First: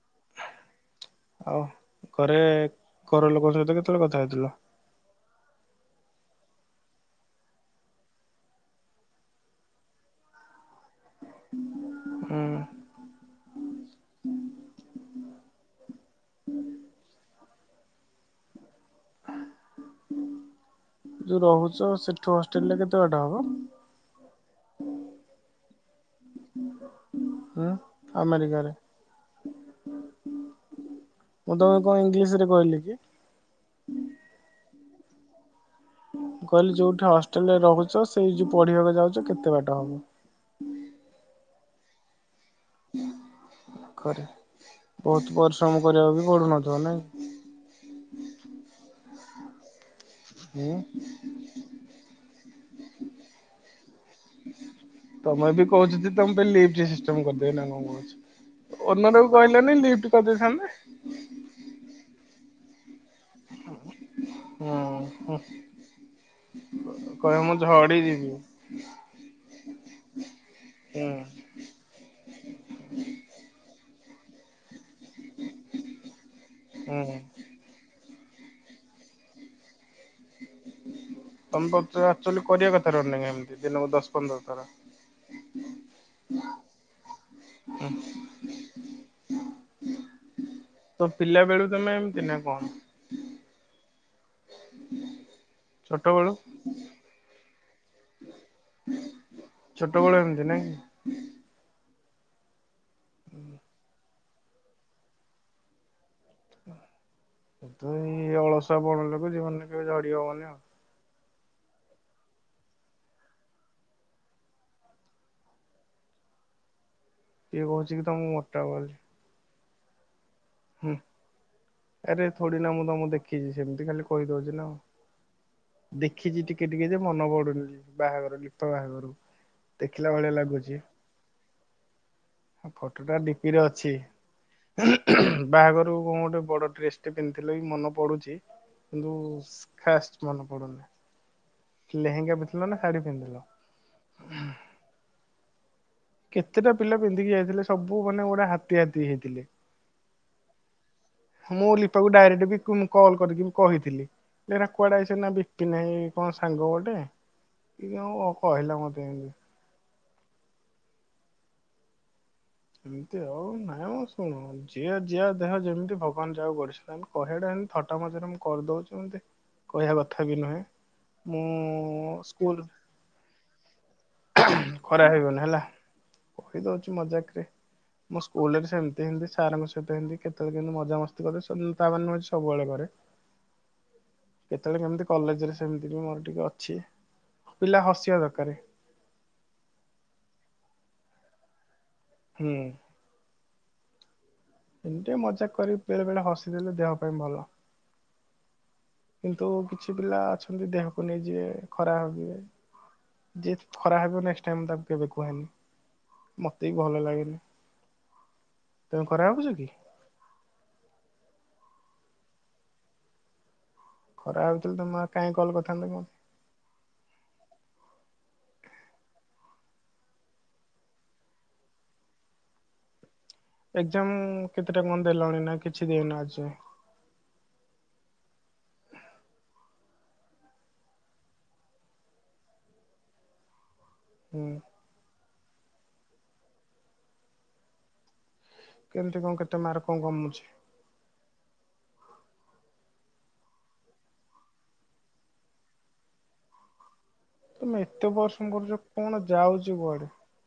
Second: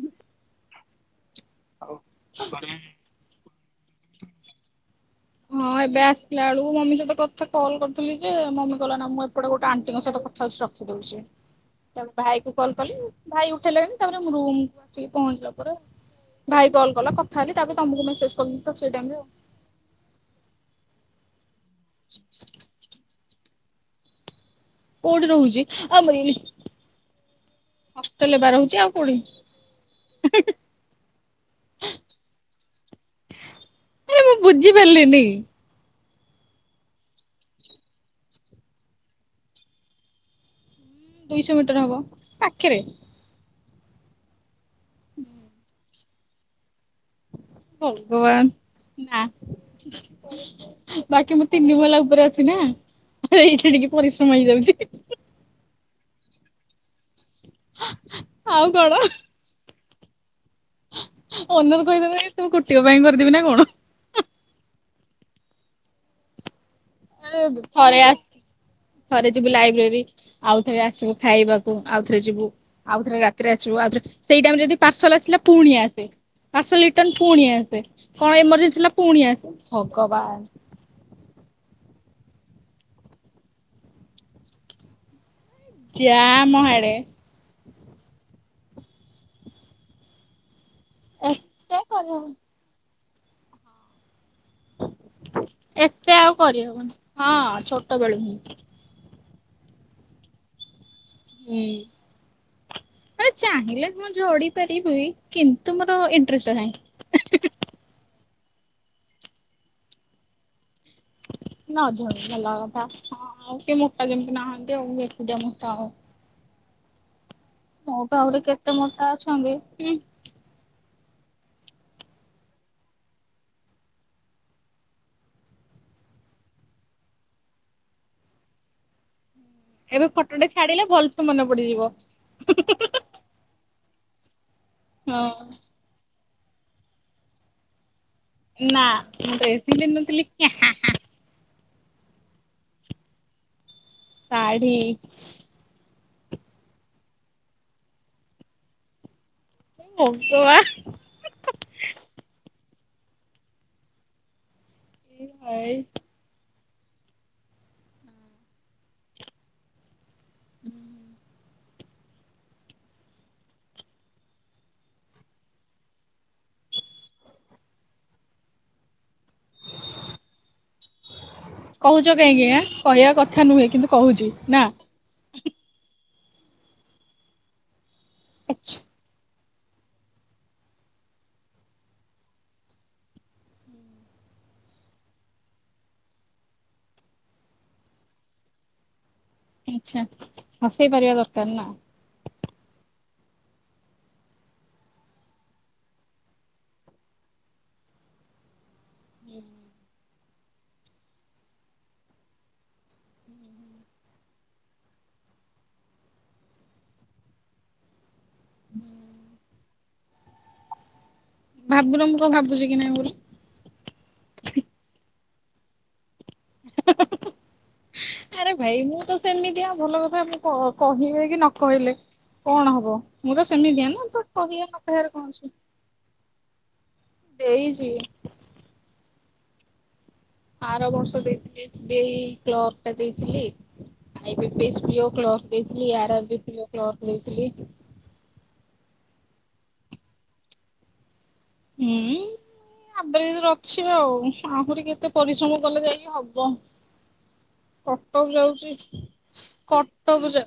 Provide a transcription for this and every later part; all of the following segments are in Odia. ହୁଁ। ଆଉ ଘରେ ଘର ଲୋକଙ୍କ ସହିତ କେତେବେଳେ କଥା ହେଇଥିଲ। ହଁ ଏବେ ଆସିଲା ବେଳକୁ ମୁ ମମି ସହିତ କଥା କଲ୍ କରିଥିଲି ଯେ ମମି କଲ ନା ମୁଁ ଏପଟେ ଗୋଟେ ଆଣ୍ଟିଙ୍କ ସହିତ କଥା ହେଉଛି ରଖୁଛି। ରଖୁଛି। ତାପରେ ହୁଁ ଭାଇ କୁ କଲ କଲି ଭାଇ ଉଠେଇଲାଣି ତାପରେ ରୁମକୁୁ ଆସିକି ପହଞ୍ଚିଲା ପରେ ଭାଇ କଲ୍ କଲା କଥା ହେଲି ତାପରେ ତମକୁ ମେସେଜ କରି ତ ସେଇ ଟାଇମ୍ ରେ ଆଉ। ଯୋଉ ରହୁଛ ସେଠୁ ହଷ୍ଟେଲରେ କେତେ ବାଟ ହବ। କୋଉଠି ରହୁଛି ଆମରିଲି ହୁଁ ହଷ୍ଟେଲରେ ଆମେରିକାରେ ରହୁଛି ଅବା ଆଉ କୋଉଠି? ମୁଁ ତମକୁ କଣ ଇଂଲିଶରେ କହିଲି କି? ଆରେ ମୁଁ ବୁଝିପାରିଲିନି। କହିଲି ଯୋଉଠି ହଷ୍ଟେଲରେ ରହୁଛ ସେଇ ଯୋଉ ପଢ଼ିବାକୁ ଯାଉଛ କେତେ ବାଟ ହବ। ଦୁଇଶହ ମିଟର ହବ ପାଖରେ ପାଖରେ ବହୁତ ପରିଶ୍ରମ କରିବାକୁ ବି ପଡୁନଥିବ ନାଇଁ ଭଗବାନ ନା ହୁଁ ବାକି ମୁଁ ତିନି ମହଲା ଉପରେ ଅଛି ନା ଏଇଠି ଟିକେ ପରିଶ୍ରମ ହେଇଯାଉଛି। ତମେ ବି କହୁଛ ତମେ ନିଜେ କରିଦିଏ କଣ ଓର ଆଉ ବି ଅନ୍ନାଟାକୁ କହିଲେନି ଲିପ୍ଟ କରିଦେଇଥାନ୍ତେ। ଅନା କହିଦେବେ ତ କୁର୍ତ୍ତିକ ପାଇଁ କରିଦେବି ନା କଣ? ହୁଁ। କହିବ ମୁଁ ଝଡ଼ି ଥରେ ଆ ଯିବି। ଥରେ ଯିବୁ ଲାଇବ୍ରେରୀ ଆଉ ଥରେ ହୁଁ ଆସିବୁ, ଖାଇବାକୁ ଆଉ ଥରେ ଯିବୁ ଆଉ ଥରେ ରାତିରେ ଆସିବୁ। ଆସିବୁ ସେଇଟା ଯଦି ପାର୍ସଲ ଆସିଲା ପୁଣି ଆସେ ପାର୍ସଲ ରିଟର୍ନ ହୁଁ। ପୁଣି ଆସେ କଣ ଏମର୍ଜେନ୍ସି ଥିଲା ପୁଣି ଆସେ ଭଗବାନ ତମକୁ ଏକଚୁଆଲି କରିବା କଥା ରନିଂ ଏମିତି ଦିନକୁ ଦଶ ପନ୍ଦର ଥର। ଯା ମହାଡେ ତ ପିଲା ବେଳୁ ଏତେ ତମେ ଏମିତି କରିହବନି ନା କଣ? ଛୋଟ ଏତେ ବେଳୁ ଆଉ କରିହବନି ହଁ ଛୋଟ ବେଳୁ ହିଁ। ଛୋଟବେଳୁ ଏମିତି ନାଇଁ ହୁଁ ଚାହିଁଲେ ମୁଁ ଉଡ଼ି ପାରିବି କିନ୍ତୁ ମୋର ଇଣ୍ଟ୍ରେଷ୍ଟ ନାହିଁ। ଏ ତ ଏଇ ଅଳସା ବଡ଼ ଲୋକ ଜୀବ କେବେ ଝଡ଼ି ହବନି ଆଉ। ନା ଝରୁ ଭଲ କଥା। ଆଉ କିଏ ମୋଟା ଯେମିତି ନାହାନ୍ତି ମୁଁ ଏକୁଟିଆ ମୋଟା ଆଉ। କିଏ କହୁଛି କି ମୋ ଠୁ ତମକୁ ଆଉ କେତେ ବୋଲି। ମୋଟା ଅଛନ୍ତି। ହୁଁ। ହୁଁ ଆରେ ଥୋଡ଼ି ନା ମୁଁ ତମକୁ ମୁଁ ଦେଖିଚି, ସେମିତି ଖାଲି କହିଦଉଚି ନା ଆଉ। ଦେଖିଚି ଟିକେ ଟିକେ ଯେ ମନେ ପଡୁନି ବାହାଘର ଲିପା ବାହାଘରକୁ। ଏବେ ଦେଖିଲା ଭଳିଆ ଫଟୋଟେ ଲାଗୁଛି, ଛାଡିଲେ ଭଲସେ ମନେ ପଡିଯିବ। ଫଟୋଟା ଡିପିରେ ଅଛି। ହଁ ବାହାଘରକୁ କଣ ଗୋଟେ ବଡ଼ ଡ୍ରେସ ଟେ ପିନ୍ଧିଥିଲ କି ମନେ ପଡୁଛି। ଚି ନା କିନ୍ତୁ ମୁଁ ଡ୍ରେସ୍ ହିଁ ପିନ୍ଧି ଖାସ୍ ନଥିଲି ମନେ ପଡୁନି। ଲେହେଙ୍ଗା ପିନ୍ଧିଥିଲ ନା ଶାଢ଼ୀ ପିନ୍ଧିଥିଲ? ଶାଢ଼ୀ। କେତେଟା ପିଲା ପିନ୍ଧିକି ଯାଇଥିଲେ ସବୁ ମାନେ ଗୋଟେ ହାତୀ ହାତୀ ହେଇଥିଲେ। ଭଗବାନ। ମୁଁ ଲିପାକୁ ଡାଇରେକ୍ଟ ବି କଲ କରିକି ମୁଁ କହିଥିଲି। ଏଗୁଡା କୁଆଡ଼େ ଆସିଚନ୍ତି ନା ବିପିନି ଭାଇ କଣ ସାଙ୍ଗ ବୋଲି। ଲି ଇଏ ହଉ କହିଲା ମତେ ଏମିତି। ହୁଁ। ଏମିତି ଆଉ ନାଇଁ ଆ ଶୁଣ ଯିଏ ଯା ଦେହ ଯେମିତି ଭଗବାନ ଯାହାକୁ ଗଢ଼ିଛନ୍ତି କହିବାଟା ଥଟା ମଜାରେ ମୁଁ କରି ଦଉଚି ଏତିମି କହିବା କଥା ବି ନୁହେଁ। ମୁଁ କହୁଚ କାହିଁକି ସ୍କୁଲ ଆଁ କହିବା କଥା ନୁହେଁ କିନ୍ତୁ କହୁଚି ନା? କହି ଦଉଚି ମଜାକ୍ ରେ ମୁଁ ସ୍କୁଲ୍ ରେ ବି ଆଛା ସେମିତି ହିନ୍ଦ ସାରଙ୍କ ସହିତ ଏମିତି କେତେବେଳେ କେମତି ମଜାମସ୍ତି କରେ ସେମ୍ ତି ତା ମାନେ ନୁହଁ କି ସବୁବେଳେ କରେ। କେତେବେଳେ କେମିତି କଲେଜ୍ ରେ ସେମିତି ବି ମୋର ଟିକେ ଅଛି, ପିଲା ହସିବା ଦରକାରେ। ଆଚ୍ଛା ହସେଇ ପାରିବା ଦରକାର୍ ନା? ହୁଁ। ଏମିତି ଟିକେ ମଜାକ୍ କରିକି ବେଳେ ବେଳେ ହସିଦେଲେ ଦେହ ପାଇଁ ଭଲ। କିନ୍ତୁ କିଛି ପିଲା ଅଛନ୍ତି, ଦେହକୁ ନେଇଯିବେ ଖରାପ୍ ଭାବିବେ। ଯିଏ ଖରାପ୍ ଭାବିବ ନେକ୍ଷ୍ଟ୍ ଟାଇମ୍ ମୁଁ ତାକୁ କେବେ କୁହେନି। ମତେ ବି ଭଲ ଲାଗେନି, ତମେ ଖରାପ୍ ଭାବୁଚ କି? ଭାବୁୁନ ମୁଁ କଣ ଭାବୁଚି କି ନାଇଁ ବୋଲି? ଖରାପ୍ ଭାବୁଥିଲେ ତମେ ଆଉ କାହିଁକି କଲ୍ କରିଥାନ୍ତ କି ମୋତେ? [unintelligible] ଆରେ ଭାଇ ମୁଁ ତ ସେମିତିଆ ଭଲ କଥା ମୁଁ କହ କହି ଦେଇକି ନ କହିଲେ କଣ ହବ? ମୁଁ ତ ସେମିତିଆ ନା ଏକ୍ଜାମ ତ କହିବା କେତେଟା କଥାରେ କଣ ଦେଲଣି ନା ଅଛି। କିଛି ଦେଇନ ଆଜି ଯାଏଁ ଏଇ ଜି। ଆର ବର୍ଷ ଦେଇଥିଲି ଡି ଆଇ କ୍ଲର୍କ ଟା ଦେଇଥିଲି। ଆଇ ବି ହୁଁ। P S P O clerk ଦେଇଥିଲି, R R B P O clerk ଦେଇଥିଲି। କେମିତି କଣ କେତେ ମାର୍କ କଣ କମୁଛି? ହୁଁ। ଆଭ୍ରେଜ୍ ରଖିବ ଆଉ ଆହୁରି କେତେ ପରିଶ୍ରମ କଲେ ଯାଇକି ହବ। ତମେ ଏତେ କଟକ ପରିଶ୍ରମ କରୁଛ ଯାଉଚି, କଣ ଯାଉଛି କୁଆଡେ କଟକ ଯା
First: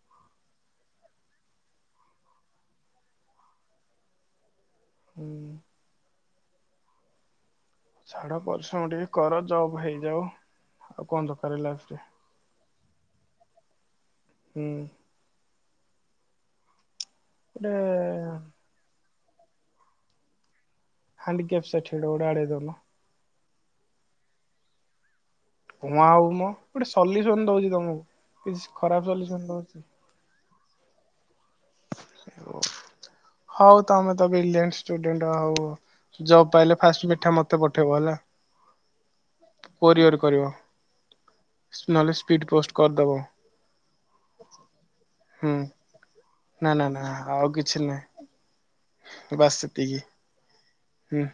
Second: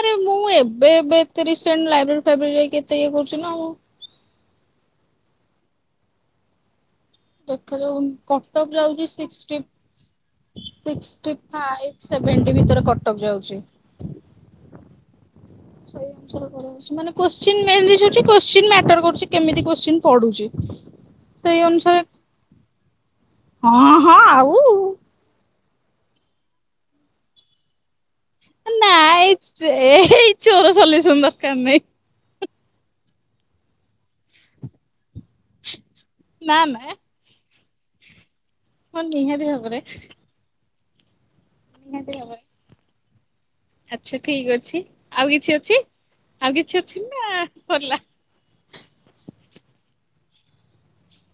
ଆରେ ମୁଁ ଏବେ ଏବେ ଏତେ ରିସେଣ୍ଟଲି ଲାଇବ୍ରେରୀ ଫ୍ରାଇବ୍ରେରି ଯାଇକି ଏତେ ଇଏ କରୁଚି ନା ଆଉ। ହୁଁ। ଦେଖା ଯାଉ ଛାଡ କଟ ଅପ୍ ପରିଶ୍ରମ ଯାଉଚି ଟିକେ କର ସିକ୍ସ୍ଟି। ଜବ୍ ହେଇଯାଉ ଆଉ କଣ ସିକ୍ଷ୍ଟି ଦରକାର ଲାଇଫରେ ଫାଇବ ସେଭେନ୍ଟି ଭିତର କଟ ଅପ୍ ଯାଉଚି। ହୁଁ। ସେଇ ଅନୁସାରେ କରିବାର ଅଛି, ଗୋଟେ କୋତ୍ସିନ୍ ମେଟର କରୁଚି କେମିତି କୋତ୍ସିନ୍ ପଡ଼ୁଚି। [unintelligible] ହଁ ହଁ ଆଉ। କଣ ଆଉ ମ, ଗୋଟେ ସଲ୍ୟୁସନ୍ ଦଉଚି ତମକୁ, କିଛି ଖରାପ୍ ସଲ୍ୟୁସନ୍ ନାଇଁ ଦଉଛି କି? ଏଇ ଚୋର ସଲ୍ୟୁସନ୍ ଦରକାର ନାହିଁ। ହଉ ତମେ ତ ବ୍ରିଲ୍ୟାଣ୍ଟ ଷ୍ଟୁଡେଣ୍ଟ୍ ହଉ ଜବ୍ ନା ପାଇଲେ ନା ଫାଷ୍ଟ ମିଠା ମତେ ପଠେଇବ ହେଲା। ହଁ ନିହାତି ଭାବରେ। କୋରିଅର କରିବ। ନିହାତି ଭାବରେ [unintelligible] ଆଚ୍ଛା ଠିକ୍ ଅଛି ଆଉ ହୁଁ କିଛି ଅଛି? ଆଉ ନା କିଛି ଅଛି ନା ଆଉ କିଛି ସରିଲା? ନାହିଁ। ବାସ୍ ସେତିକି ହୁଁ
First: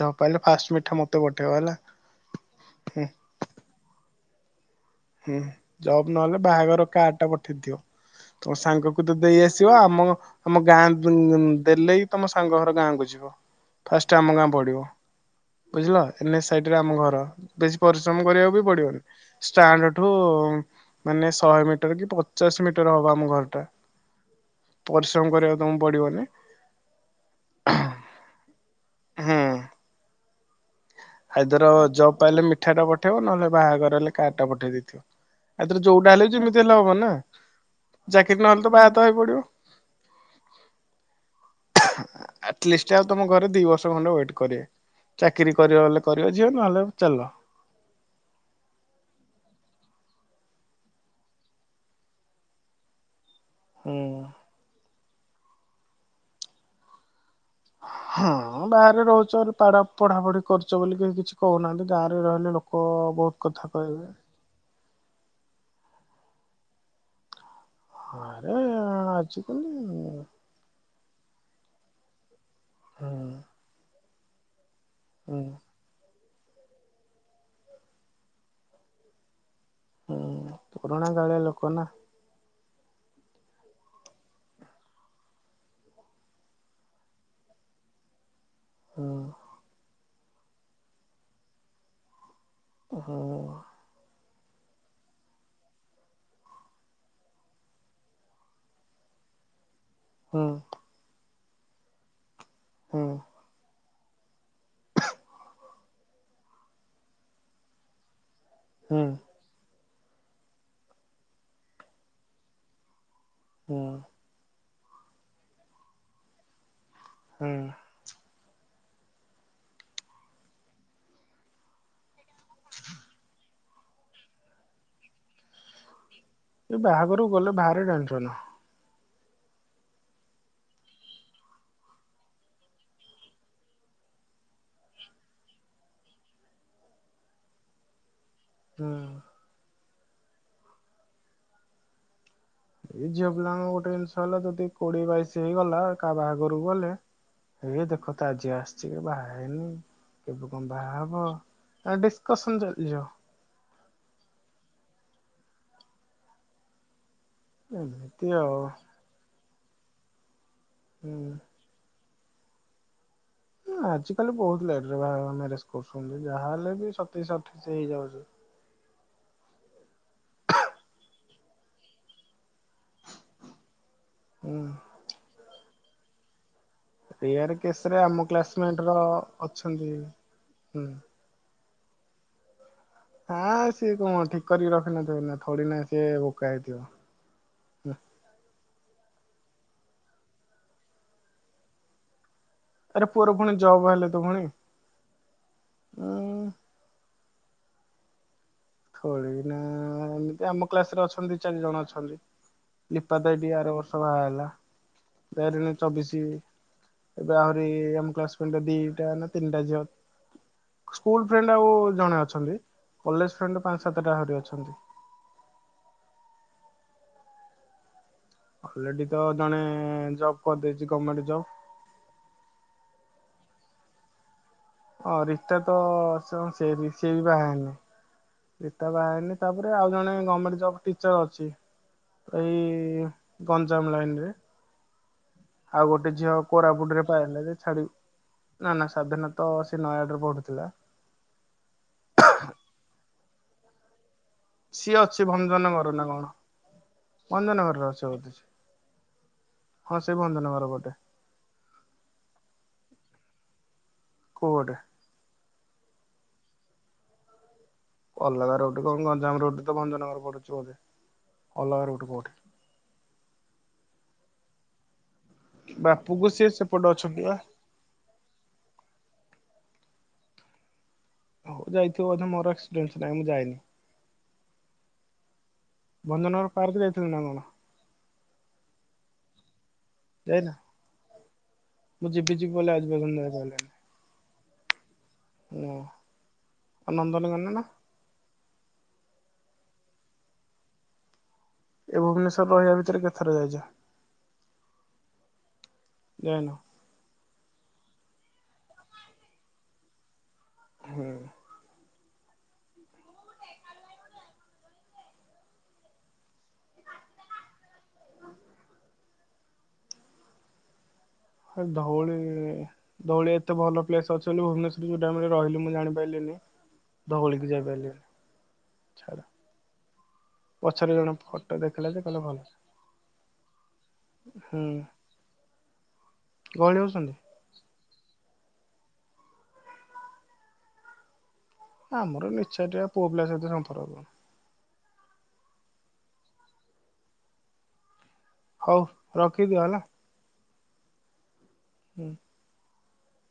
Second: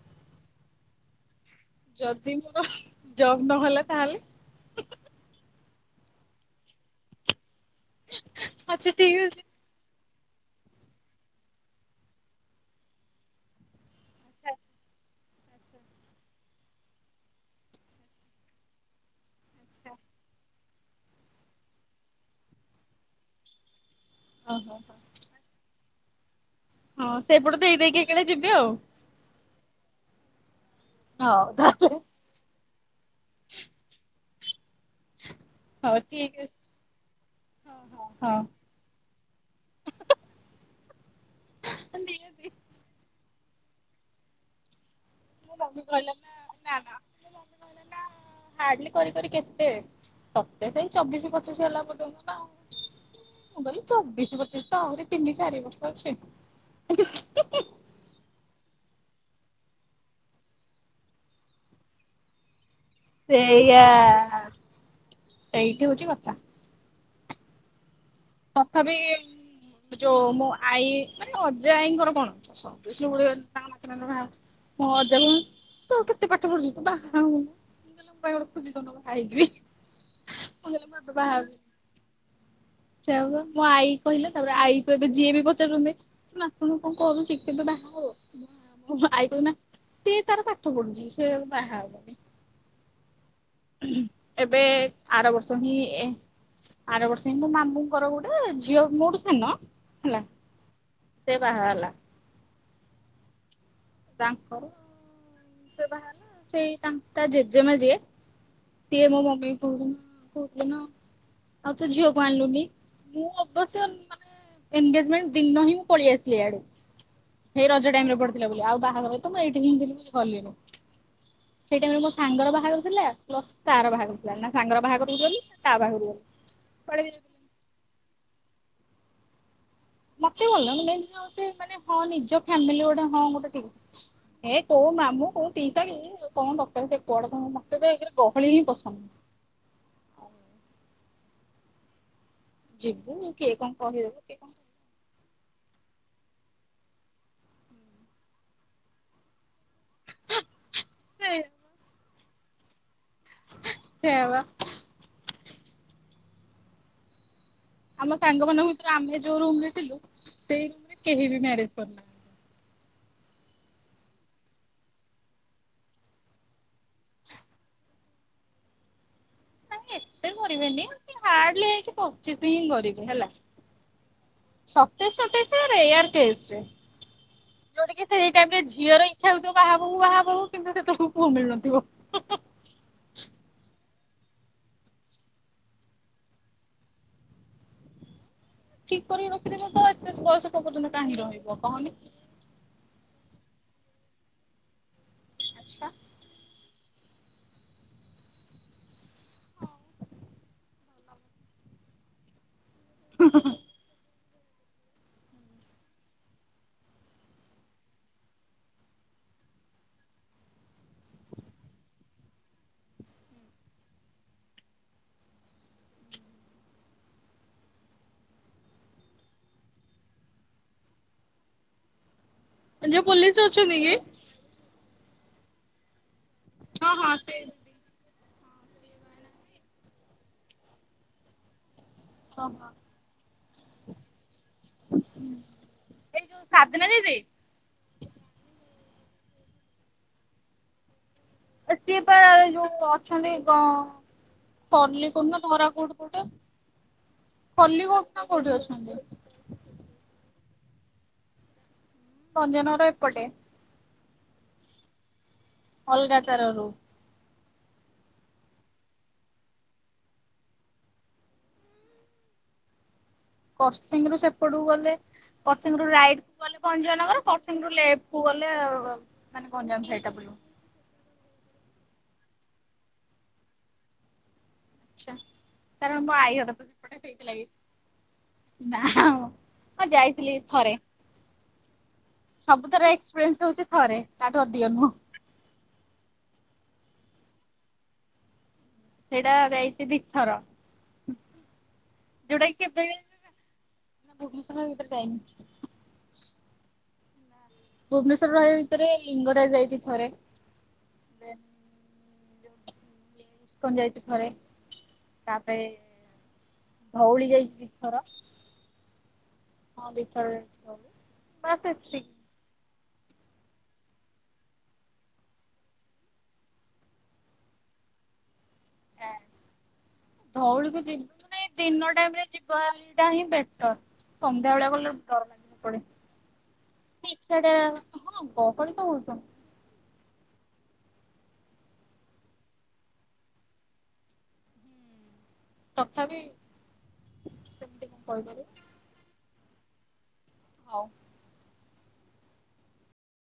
ଜବ୍ ପାଇଲେ ଫାଷ୍ଟ ମିଠା ମତେ ପଠେଇବ। ହେଲା ଯଦି ମୋହ୍ ହୁଁ। ଜବ୍ ନହେଲା ତାହାଲେ? ହୁଁ ଜବ୍ ନହେଲେ ବାହାଘର କାର୍ଡ ପଠେଇ ଦେଇ। ଥିବ ତମ ଆଚ୍ଛା ସାଙ୍ଗକୁ ତ ଠିକ ଦେଇ ଅଛି ଆସିବ ଆମ ଗାଁ କୁ ଦେଲେବି ତମ ସାଙ୍ଗ ଘର ଗାଁ କୁ ଯିବ। ଫାଷ୍ଟେ ଆମ ଗାଁ ପଡିବ। ବୁଝିଲ? ଲେପ୍ ସାଇଡ୍ ରେ ଆମ ଘର ବୁଝିପାରୁଚ? ରେମୁବ୍ କରିବାକୁ ବି ପଡ଼ିବନି। ଷ୍ଟାଣ୍ଡ - ଠୁ ମାନେ ଶହେ ମିଟର କି ପଚାଶ ମିଟର ହବ ଆମ ଘର ଟା। ଓହୋ ପରିଶ୍ରମ କରିବାକୁ ତମକୁ ପଡିବନି। ହଁ ସେଇ ପଟେ ଦେଇ ଦେଇକି ଏକା ବେଳେ ଯିବି ଆଉ। ହୁଁ। ହଉ ଆଇଦର ତାହେଲେ ଜବ୍ ପାଇଲେ ମିଠା ଟା ପଠେଇବ ନହେଲେ ବାହାଘର ହେଲେ କାରଟା ପଠେଇ ଦେଇଥି ଆଉଥରେ ହଉ ଯୋଉଟା ହେଲେ ଠିକ ବି ଅଛି ଯେମିତି ହେଲେ ହବ ନା! ହଁ ହଁ ଚାକିରି ନହେଲେ ତ ବାହାତ ହେଇପଡିବ। ହଁ ନିହାତି ଆଟଲିଷ୍ଟ ଆଉ ତମ ଘରେ ଦି ବର୍ଷ ଖଣ୍ଡେ ୱେଟ୍ କରିବେ। ମୋ ଚାକିରିୀ ମମି କର ବଲେ କହିଲା କରିବା ନା ଝିଅ ନା ନହେଲେ ନା ଚାଲ ମୋ ମମି କହିଲା ନା ହାର୍ଡଲି କରି କରି କେତେ? ସତେ ସେଇ ଚବିଶି ପଚିଶି ହେଲା ପର୍ଯ୍ୟନ୍ତ ନା ଆଉ ମୁଁ କହିଲି ହଁ ଚବିଶି ପଚିଶ ତ ଆହୁରି ତିନି ଚାରି ବର୍ଷ ଅଛି। ବାହାରେ ରହୁଛ ପଢାପଢି କରୁଛ ବୋଲି କେହି କିଛି କହୁନାହାନ୍ତି ଗାଁରେ ରହିଲେ ଲୋକ ବହୁତ କଥା ସେଇଆା କହିବେ। ସେଇଠି ହଉଛି କଥା। ଆରେ ତଥାପି ଆଜିକାଲି ହୁଁ ଯୋଉ ମୋ ଆଈ ମାନେ ଅଜୟ ଆଇଙ୍କର କଣ ହୁଁ ହଁ ଯ [inaudible] କେତେ ପାଠ ପଢିଲୁ ତୁ ବାହା [inaudible] ଖୋନ ବାହା ହେଇକି ହୁଁ ପୁରୁଣା କାଳିଆ ଲୋକନା ସେ ମୋ ଆଈ କହିଲା ତାପରେ ଆଈ କ ଏବେ ଯିଏ ବି ପଚାରୁଛନ୍ତି ଆପଣଙ୍କୁ କଣ କରୁଛି ସେ କେବେ ବାହାଘ ହୁଁ ଭାଇ ନା ସଏ ତାର ପାଠ ପଢୁଛି ସେ ବାହା ହବନି [inaudible] ଏବେ ଆର ବର୍ଷ ହିଁ ଆର ବର୍ଷ ହିଁ ତ ମାମୁଁ ର ଗୋଟେ ଝିଅ ମୋଠୁ ସାନ ହେଲା ହଁ। ସେ ବାହାହେଲା। ହୁଁ। ତାଙ୍କ ସେଇ ତା ଜେଜେମା ଯିଏ ହୁଁ ସିଏ ମୋ ମମି କହୁଛନ୍ତି ହ କହୁଥିଲି ନା ଆଉ ତୁ ଝିଅକୁ ଆଣିଲୁନି ମୁଁ ହୁଁ ଅବଶ୍ୟ ମାନେ ଏନଗେଜମେଣ୍ଟ ଦିନ ହିଁ ମୁଁ ପଳେଇ ଆସିଲି ଆଡେ ହୁଁ ସେ ରଜ ଟାଇମରେ ପଡିଥି ଥିଲା ବୋଲି ଆଉ ବାହାଘର ତ ମୁଁ ଏଇଠି କିଛି କଲିନି ସେଇଟାଇରେ ମୋ ସାଙ୍ଗର ବାହାଘର ଥିଲା ପ୍ଲସ ତା ର ବାହାଘର ଥିଲା ନା ସାଙ୍ଗର ବାହାଘରକୁ ଗଲି ନା ତା ବାହାଘକୁ ଗଲି। ଏ ପଳେଇ ବାହାଘରକୁ ଗଲେ ବାହାରେ ଟେନସନ ମତେ ଭଲ ମ ହଉ ମାନେ ହଁ ନିଜ ଫ୍ୟାମିଲି ଗୋଟେ ହଁ ଗୋଟେ ଏ କୋଉ ମାମୁଁ କୋଉ ପିଇସା କି କଣ ଡଟର ସେ କୁଆଡେ କ ମତେ ଗହଳି ହିଁ ହୁଁ ପସନ୍ଦ।। ଏଇ ଯିବୁ ଝିଅ କିଏ ପିଲାଙ୍କ କଣ ଗୋଟେ କହିଦେବ ଜିନିଷ କିଏ ହେଲା କଣ ଯଦି କୋଡିଏ ବାଇଶି ହେଇଗଲା। କା ବାହାଘରକୁ ଗଲେ ଏ ଦେଖ ତା ଝିଅ ଆସିଛି ବାହା ହେଇନି କେବେ କଣ ବାହା ହବ ଡିସକସନ ଚାଲିଛି ସେଇୟା ବା। ଆମ ଏମିତି ସାଙ୍ଗ ଆଉ ମାନଙ୍କ ଭିତରୁ ଆମେ ଯୋଉ ରୁମ ରେ ଥିଲୁ ସେଇ ରୁମରେ କେହି ହୁଁ। ବି ମ୍ୟାରେଜ କରୁନାହାନ୍ତି। ଆଜିକାଲି ବହୁତ ଲେଟରେ ବା ମ୍ୟାରେଜ କରୁଛନ୍ତି ଯାହାହଲେ ବି ସତେଇଶ ଅଠେଇଶ ହେଇଯାଉଛି। ହ ନାଇଁ ଏତେ କରିବେନି ସେ ହାର୍ଡଲି ହେଇକି ପଚ କରିବେ ହେଲା ହୁଁ ସତେଈଶ ଅଠେଇଶ ରେୟାର କେଶ ରେ। ରେୟାର କେସ ରେ ଯୋଉଠି କିି ଆମ ସେଇ ଟାଇମ ରେ କ୍ଲାସମେଟ ର ଝିଅର ଇଚ୍ଛା ହଉଥିବ ବାହା ଅଛନ୍ତି ବୋହୁ ବାହା ବୋହୁ କିନ୍ତୁ ସେ ହୁଁ। ତକୁ ପୁଅ ମିଳୁନଥିବ। ଆସ୍ ସିଏ କଣ ଠିକ କରିକି ରଖିିନଥିବ ନା ଥୋଡି ନା ସିଏ ବୋକା ହେଇଥିବ? ଠିକ କରିକି ରଖିଦେବ ତ ଏତେ ବୟସକ ପର୍ଯ୍ୟନ୍ତ କାହିଁଁ ରହିବ କହନି? ଆରେ ପୁଅର ପୁଣି ଜବ ହେଲେ ତୋ ଫୁଣି ଆଚ୍ଛା ଉୁଁ। ଖଳିକିନା ଏମିତି ଆମ କ୍ଲାସ ରେ ଅଛନ୍ତି ଚାରି ଜଣ ଅଛନ୍ତି। ଦିପା ତ ଏଠି ଆର ବର୍ଷ ବାହା ହେଲା ଯଣ ଚବିଶି ଏବେ ଆହୁରି ଆମ୍ କ୍ଲାସ ତିନିଟା ଦିଇଟା ନା ତିନିଟା। ସ୍କୁଲ ଫ୍ରେଣ୍ଡ ଆଉ ଜଣେ ଅଛନ୍ତି, କଲେଜ ଫ୍ରେଣ୍ଡ ପାଞ୍ଚ, ସାତଟା ଆହୁରି ଅଛନ୍ତି। ଅଲରେଡି ତ ଜଣେ ଜବ କରିଦେଇଛି ଗମେଣ୍ଟ ଜବ। ଆ, ଯଉ ପୋଲିସ ଅଛନ୍ତି କି? ହଁ, ରିତା ତ ସେ-ବି ହଁ ହଁ ସେ-ବି ସେ ବାହା ହେଇନି। ରୀତା ବାହା ହେଇନି। ତାପରେ ଆଉ ଜଣେ ଗମେଣ୍ଟ ଜବ ଟିଚର ଅଛି। ଓହୋ ଏଇ ଗଞ୍ଜାମ ଲାଇନ ରେ। ଆଉ ଗୋଟେ ଏଇ ଝିଅ ଯୋଉ ସାଧନା କୋରାପୁଟ ରେ ଦିଦି ପାଇଲା, ଯେ ଛାଡିବ ନା ନା ସାଧୀନତ ସେ ନୟାଗଡରେ ପଢୁଥିଲା। ସିଏ ପା ଯୋଉ ଅଛନ୍ତି, ଗ ସିଏ ଅଛି ଭଞ୍ଜନଗର ନା କୋଉଟେ କଣ? ଭଞ୍ଜନଗର ଖଲି ରେ କୋଟ ଅଛ ନା ବୋଧେ ସିଏ। କୋଉଠି ଅଛନ୍ତି ହଁ, ସେ ଭଞ୍ଜନଗର। ଗୋଟେ। ଭଞ୍ଜନଗର ଏପଟେ। କୁଆଡେ? ଅଲଗା ତାର ରୁ ଅଲଗା ରୋଡ କଣ, ଗଞ୍ଜାମ ରୋଡ ତ ଭଞ୍ଜନଗର ପଡୁଛି ବୋଧେ। ଅଲଗା ରୋଟ କୋଉଠି? କରସିଂ ରୁ ସେପଟକୁ ଗଲେ କରସିଂ ରୁ ରାଇଟ ବାପୁକୁ କୁ ସିଏ ଗଲେ ସେପଟେ ଅଛନ୍ତି ଭଞ୍ଜନଗର, ବା କରସିଂ ରୁ ଲେଫ୍ଟ କୁ ଗଲେ ମାନେ ଗଞ୍ଜାମ ସାଇଡ୍ ଟା ପଡିବ। ହଉ, ଯାଇଥିବ ବୋଧେ। ମୋର ଏକ୍ସପ୍ରେନ୍ସ ନାହିଁ, ମୁଁ ଯାଇନି। କାରଣ ମୋ ଭଞ୍ଜନଗର ପାର୍କ ଯାଇଥିଲୁ ନା କଣ ଆଈ [unintelligible] ହଁ, ଯାଇଥିଲି ଯାଇନା ଥରେ। ମୁଁ ଯିବି ଯିବି ବୋଲି ଆଜି ସବୁଥର ପର୍ଯ୍ୟନ୍ତ ଏକ୍ସପ୍ରେନ୍ସ ହଉଛି ଥରେ। ତାଠୁ ଅଧିକ ନୁହଁ। ହ, ନନ୍ଦନ ନଗର ନା? ସେଇଟା ଯାଇଛି ଦିଥର। ଏ ଭୁବନେଶ୍ୱର ଯୋଉଟା କି, ରହିବା କେବେ ଭିତରେ କେତେଥର ଯାଇଛ ଭୁବନେଶ୍ୱର ଭିତରେ ଯାଇନି। ଯାଇନ। ଭୁବନେଶ୍ୱର ରହିବା ଭିତରେ, ଲିଙ୍ଗରାଜ ଯାଇଛି ଥରେ। ହୁଁ ଇସ୍କନ ଯାଇଛି ଥରେ। ତାପରେ ଧଉଳୀ ଯାଇଛି ଦି ଥର। ହଁ, ଦିଥର ଯାଇଛି ଧଉଳି। ହ, ବାସ୍ ଏତିକି। ଧଉଳି ଦଉଳି ଏତେ ଭଲ ପ୍ଲେସ ଅଛି ବୋଲି, ଭୁବନେଶ୍ୱରରେ ଯୋଉ ଟାଇମରେ ରହିଲି, ମୁଁ ଜାଣିପାରିଲିନି। ଧଉଳି କୁ ଯାଇପାରିଲିନି, ଛାଡ଼। ଧଉଳିକୁ ଯିବିନିମାନେ, ଦିନ ଦେଖିଲା ଯେ ଟାଇମ କହିଲା ରେ ଭଲ ଯିବା ଟା ହିଁ ବେଟର। ସନ୍ଧ୍ୟା ହୁଁ ବେଳେ ଗଲେ ଡର ଲାଗିବ ପୁଣି, ଗହଳି ହଉଛନ୍ତି? ନାଇଁ ସେଠି ହଁ। ଗହଳିତ ବହୁତ। ଆମର ନିଛାଟିଆ ପୁଅ ପିଲା ସହିତ ସମ୍ପର୍କ କଣ? ତଥାପି, ସେମିତି କଣ କହିବ? ହଉ, ରଖିଦିଅ ହେଲା। ହଉ। ହୁଁ।